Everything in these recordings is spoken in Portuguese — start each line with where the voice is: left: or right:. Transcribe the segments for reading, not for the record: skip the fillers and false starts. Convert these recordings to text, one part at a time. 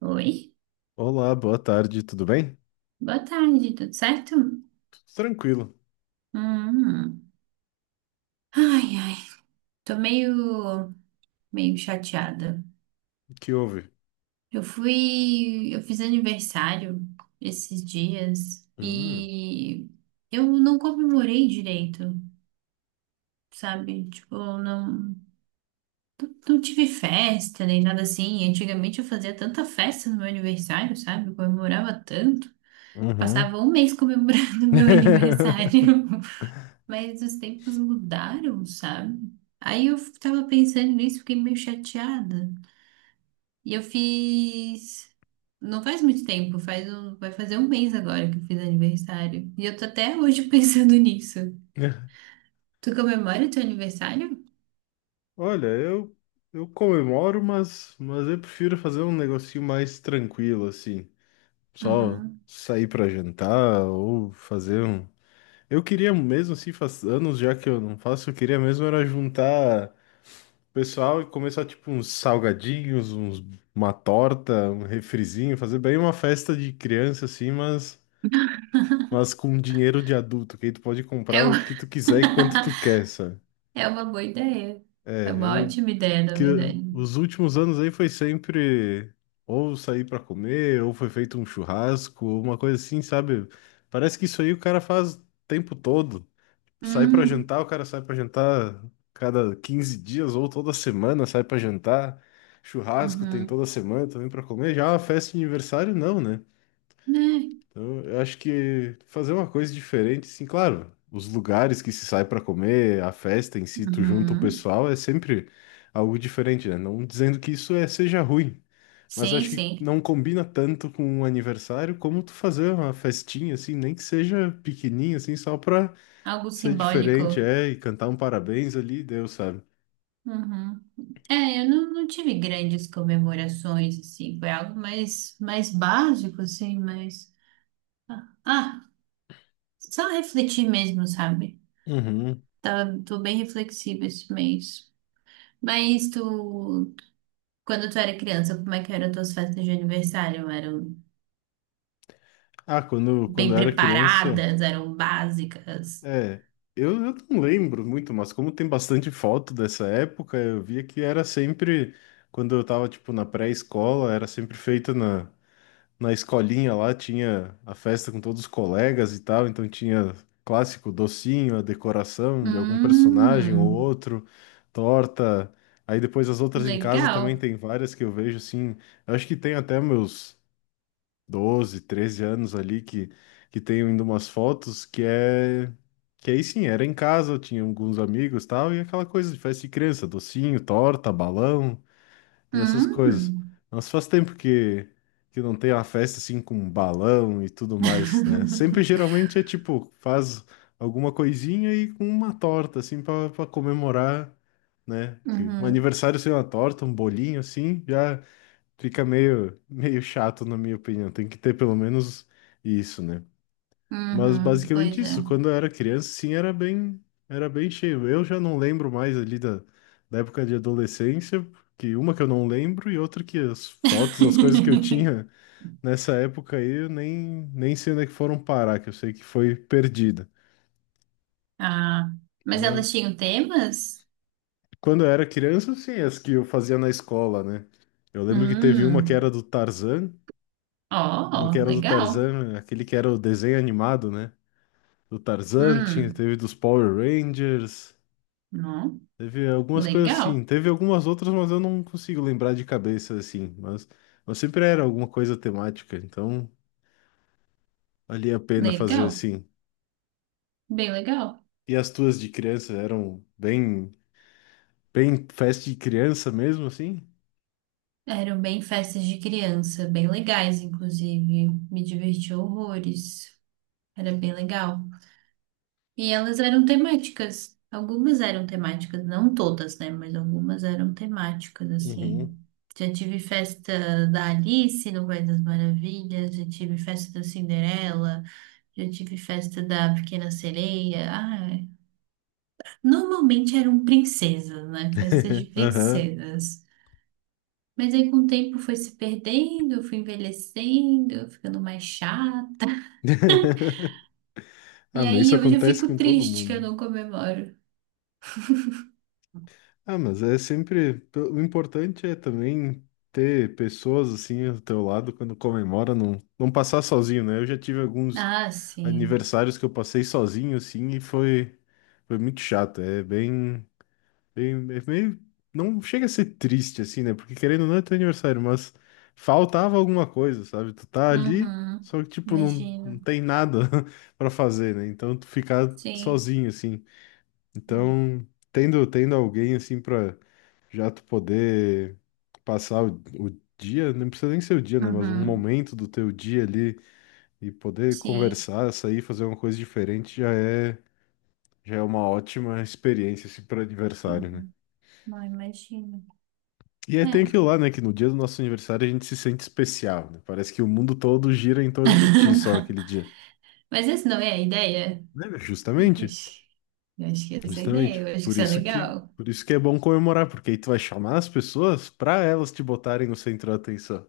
right: Oi,
left: Olá, boa tarde, tudo bem?
right: boa tarde, tudo certo?
left: Tudo tranquilo.
right: Hum. Ai, ai, tô meio chateada.
left: O que houve?
right: Eu fiz aniversário esses dias
left: Hum,
right: e eu não comemorei direito, sabe? Tipo, não tive festa nem nada assim. Antigamente eu fazia tanta festa no meu aniversário, sabe? Eu comemorava tanto.
left: uhum.
right: Passava um mês comemorando meu aniversário. Mas os tempos mudaram, sabe? Aí eu tava pensando nisso, fiquei meio chateada. E eu fiz. Não faz muito tempo, faz um... vai fazer um mês agora que eu fiz aniversário. E eu tô até hoje pensando nisso. Tu comemora teu aniversário?
left: Olha, eu comemoro, mas eu prefiro fazer um negocinho mais tranquilo, assim. Só
right: Uhum.
left: sair pra jantar ou fazer um. Eu queria mesmo, assim, faz anos já que eu não faço, eu queria mesmo era juntar o pessoal e começar, tipo, uns salgadinhos, uns, uma torta, um refrizinho, fazer bem uma festa de criança, assim, mas. Mas com dinheiro de adulto, que aí tu pode
right: É,
left: comprar
right: u-
left: o que tu quiser e quanto tu quer, sabe?
right: é uma boa ideia.
left: É,
right: É uma ótima ideia, na verdade.
left: os últimos anos aí foi sempre ou sair pra comer, ou foi feito um churrasco, ou uma coisa assim, sabe? Parece que isso aí o cara faz o tempo todo. Sai pra
right: Hum,
left: jantar, o cara sai pra jantar cada 15 dias ou toda semana, sai pra jantar. Churrasco tem
right: uhum.
left: toda semana também pra comer. Já é uma festa de aniversário não, né?
right: Né?
left: Então, eu acho que fazer uma coisa diferente, sim, claro. Os lugares que se sai para comer, a festa em si, tu junta o
right: Uhum.
left: pessoal, é sempre algo diferente, né? Não dizendo que isso é, seja ruim, mas
right: Sim,
left: acho que
right: sim.
left: não combina tanto com um aniversário como tu fazer uma festinha, assim, nem que seja pequenininha, assim, só pra
right: Algo
left: ser diferente,
right: simbólico.
left: é, e cantar um parabéns ali, Deus sabe.
right: Uhum. É, eu não tive grandes comemorações, assim, foi algo mais básico, assim, mas... Ah, ah, só refletir mesmo, sabe?
left: Uhum.
right: Tô bem reflexiva esse mês. Mas tu, quando tu era criança, como é que eram tuas festas de aniversário? Eram
left: Ah, quando
right: bem
left: eu era criança.
right: preparadas, eram básicas?
left: É, eu não lembro muito, mas como tem bastante foto dessa época, eu via que era sempre, quando eu tava, tipo, na pré-escola, era sempre feita na, na escolinha lá, tinha a festa com todos os colegas e tal, então tinha clássico docinho, a decoração de algum personagem ou
right: Hum,
left: outro, torta, aí depois as outras em casa também
right: legal.
left: tem várias que eu vejo, assim, eu acho que tem até meus 12, 13 anos ali que tenho ainda umas fotos que é. Que aí sim, era em casa, eu tinha alguns amigos e tal, e aquela coisa de festa de criança, docinho, torta, balão e essas coisas.
right: Hum.
left: Mas faz tempo que não tem uma festa assim com balão e tudo mais, né? Sempre geralmente é tipo, faz alguma coisinha e com uma torta, assim, pra comemorar, né? Que um
right: Uhum,
left: aniversário sem uma torta, um bolinho assim, já. Fica meio, meio chato, na minha opinião. Tem que ter pelo menos isso, né? Mas
right: uhum,
left: basicamente
right: pois é.
left: isso. Quando eu era criança, sim, era bem cheio. Eu já não lembro mais ali da, da época de adolescência, que uma que eu não lembro e outra que as fotos, as coisas que eu tinha nessa época aí, eu nem sei onde é que foram parar, que eu sei que foi perdida.
right: Ah, mas elas
left: Mas
right: tinham temas?
left: quando eu era criança, sim, as que eu fazia na escola, né? Eu lembro que teve uma que
right: Hum,
left: era do Tarzan.
right: ó,
left: Uma que
right: ó,
left: era do
right: legal.
left: Tarzan, aquele que era o desenho animado, né? Do Tarzan, tinha,
right: Hum,
left: teve dos Power Rangers,
right: não,
left: teve algumas coisas
right: legal,
left: assim, teve algumas outras, mas eu não consigo lembrar de cabeça assim, mas sempre era alguma coisa temática, então valia a pena fazer
right: legal,
left: assim.
right: bem legal.
left: E as tuas de criança eram bem, bem festa de criança mesmo, assim?
right: Eram bem festas de criança, bem legais, inclusive. Me diverti horrores. Era bem legal. E elas eram temáticas. Algumas eram temáticas, não todas, né? Mas algumas eram temáticas, assim.
left: Uhum.
right: Já tive festa da Alice no País das Maravilhas, já tive festa da Cinderela. Já tive festa da Pequena Sereia. Ah, é, normalmente eram princesas, né? Festas de
left: Aham.
right: princesas. Mas aí com o tempo foi se perdendo, fui envelhecendo, ficando mais chato.
left: Ah,
right: E
left: mas isso
right: aí hoje eu
left: acontece
right: fico
left: com todo
right: triste que eu
left: mundo.
right: não comemoro.
left: Ah, mas é sempre. O importante é também ter pessoas assim ao teu lado quando comemora, não passar sozinho, né? Eu já tive alguns
right: Ah, sim.
left: aniversários que eu passei sozinho, assim, e foi, foi muito chato. É bem, bem. É meio. Não chega a ser triste, assim, né? Porque querendo ou não é teu aniversário, mas faltava alguma coisa, sabe? Tu tá ali,
right: Uhum.
left: só que, tipo, não, não
right: Imagino.
left: tem nada pra fazer, né? Então tu ficar
right: Sim.
left: sozinho, assim. Então. Tendo alguém assim para já tu poder passar o dia, não precisa nem ser o dia, né? Mas um
right: Uhum.
left: momento do teu dia ali e poder
right: Sim.
left: conversar, sair, fazer uma coisa diferente já é uma ótima experiência, assim, para aniversário, né?
right: Uhum. Não imagino.
left: E aí tem
right: É.
left: aquilo lá, né? Que no dia do nosso aniversário a gente se sente especial, né? Parece que o mundo todo gira em torno de ti só naquele dia.
right: Mas essa não é a ideia?
left: Né, meu?
right: Eu
left: Justamente,
right: acho, eu acho que essa é a ideia,
left: justamente.
right: eu acho que
left: Por
right: isso é
left: isso que,
right: legal.
left: por isso que é bom comemorar, porque aí tu vai chamar as pessoas para elas te botarem no centro da atenção.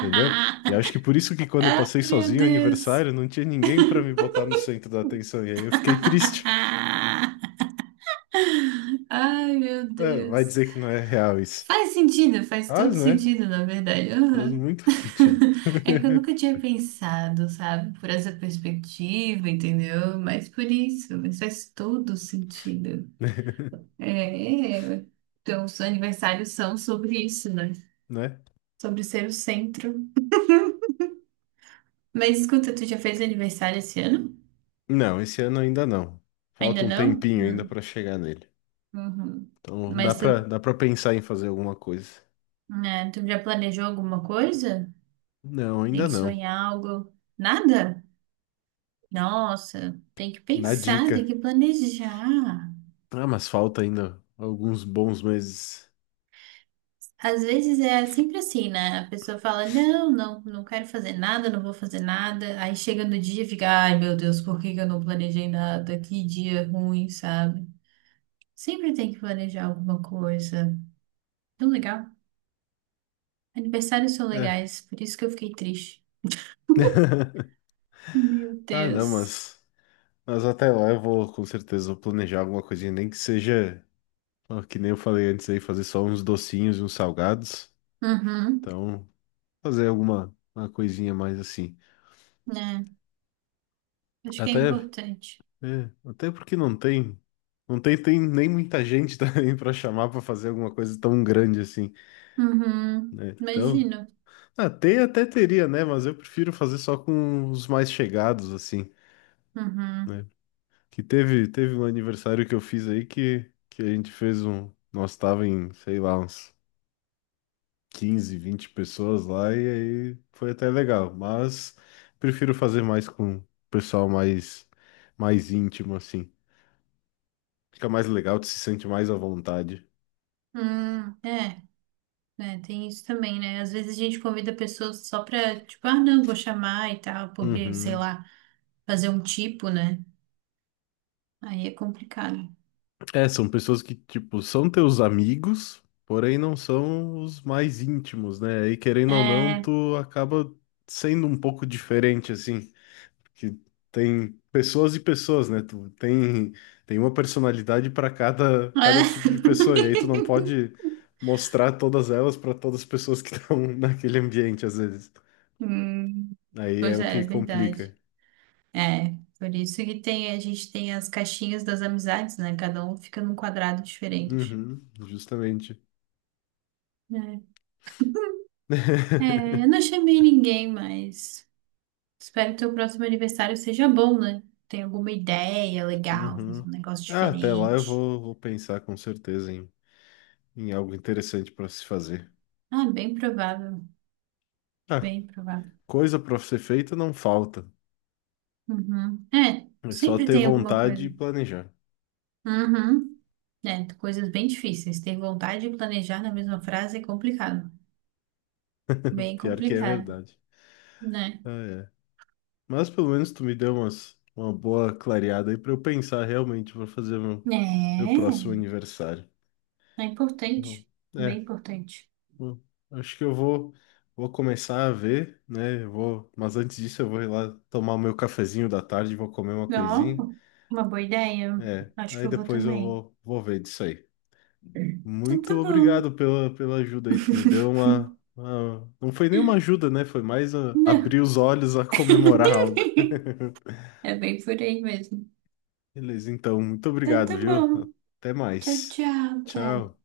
left: Entendeu? E acho que por isso que quando eu passei
right: Ai, meu
left: sozinho o
right: Deus.
left: aniversário, não tinha ninguém pra me botar no centro da atenção. E aí eu fiquei triste.
right: Ai, meu
left: É, vai
right: Deus.
left: dizer que não é real isso.
right: Faz sentido, faz
left: Faz,
right: todo
left: né?
right: sentido, na verdade.
left: Faz
right: Aham.
left: muito sentido.
right: É que eu nunca tinha pensado, sabe, por essa perspectiva, entendeu? Mas por isso, mas faz todo sentido. É, é. Então, os aniversários são sobre isso, né?
left: Né?
right: Sobre ser o centro. Mas escuta, tu já fez aniversário esse ano?
left: Não, esse ano ainda não.
right: Ainda
left: Falta um
right: não?
left: tempinho ainda
right: Hum.
left: pra chegar nele.
right: Uhum.
left: Então dá
right: Mas
left: pra
right: tu
left: dá para pensar em fazer alguma coisa.
right: É, tu já planejou alguma coisa?
left: Não, ainda
right: Pensou
left: não.
right: em algo? Nada? Nossa, tem que
left: Na
right: pensar, tem
left: dica.
right: que planejar.
left: Ah, mas falta ainda alguns bons meses.
right: Às vezes é sempre assim, né? A pessoa fala, não quero fazer nada, não vou fazer nada. Aí chega no dia e fica, ai meu Deus, por que que eu não planejei nada? Que dia ruim, sabe? Sempre tem que planejar alguma coisa. Tão legal. Aniversários são
left: É.
right: legais, por isso que eu fiquei triste. Meu
left: Ah, não,
right: Deus.
left: mas até lá eu vou com certeza vou planejar alguma coisinha, nem que seja Ó, que nem eu falei antes aí, fazer só uns docinhos e uns salgados.
right: Uhum,
left: Então, fazer alguma uma coisinha mais assim.
right: né? Acho que é
left: Até,
right: importante.
left: é, até porque não tem, não tem, tem nem muita gente também pra chamar pra fazer alguma coisa tão grande assim,
right: Uhum,
left: né? Então,
right: imagino.
left: até teria, né? Mas eu prefiro fazer só com os mais chegados assim,
right: Uhum.
left: né? Que teve um aniversário que eu fiz aí que a gente fez um, nós tava em, sei lá, uns 15, 20 pessoas lá e aí foi até legal, mas prefiro fazer mais com pessoal mais íntimo assim. Fica mais legal, tu se sente mais à vontade.
right: É, é, tem isso também, né? Às vezes a gente convida pessoas só pra, tipo, ah, não, vou chamar e tal, porque, sei
left: Uhum.
right: lá, fazer um tipo, né? Aí é complicado.
left: É, são pessoas que tipo são teus amigos, porém não são os mais íntimos, né? E
right: É,
left: querendo ou não,
right: é.
left: tu acaba sendo um pouco diferente assim. Que tem pessoas e pessoas, né? Tu tem, tem uma personalidade para cada tipo de pessoa, e aí tu não pode mostrar todas elas para todas as pessoas que estão naquele ambiente, às vezes.
right: Hum,
left: Aí é
right: pois
left: o
right: é, é
left: que
right: verdade.
left: complica.
right: É, por isso que tem, a gente tem as caixinhas das amizades, né? Cada um fica num quadrado diferente.
left: Uhum, justamente.
right: É, é, eu não chamei ninguém, mas. Espero que teu próximo aniversário seja bom, né? Tem alguma ideia legal, fazer
left: Uhum.
right: um negócio
left: Ah, até lá eu
right: diferente.
left: vou, vou pensar com certeza em, em algo interessante para se fazer.
right: Ah, bem provável,
left: Ah,
right: bem provável.
left: coisa para ser feita não falta.
right: Uhum. É,
left: É só
right: sempre
left: ter
right: tem alguma
left: vontade e
right: coisa.
left: planejar.
right: Uhum. É, coisas bem difíceis. Ter vontade de planejar na mesma frase é complicado. Bem
left: Pior que é
right: complicado,
left: verdade.
right: né?
left: Ah, é. Mas pelo menos tu me deu umas, uma boa clareada aí pra eu pensar realmente pra fazer meu, meu
right: É,
left: próximo aniversário.
right: é
left: Bom,
right: importante.
left: É,
right: Bem importante.
left: bom, acho que eu vou, vou começar a ver, né? Eu vou, mas antes disso eu vou ir lá tomar o meu cafezinho da tarde, vou comer uma coisinha.
right: Ó, uma boa ideia.
left: É,
right: Acho
left: aí
right: que eu vou
left: depois eu
right: também.
left: vou, vou ver disso aí.
right: Então
left: Muito
right: tá bom,
left: obrigado pela, pela ajuda aí, tu me deu uma- Não foi nem uma ajuda, né? Foi mais ah,
right: né?
left: abrir os olhos a comemorar algo.
right: É bem por aí mesmo.
left: Beleza, então, muito
right: Então
left: obrigado,
right: tá
left: viu?
right: bom.
left: Até
right: Tchau,
left: mais.
right: tchau, Té.
left: Tchau.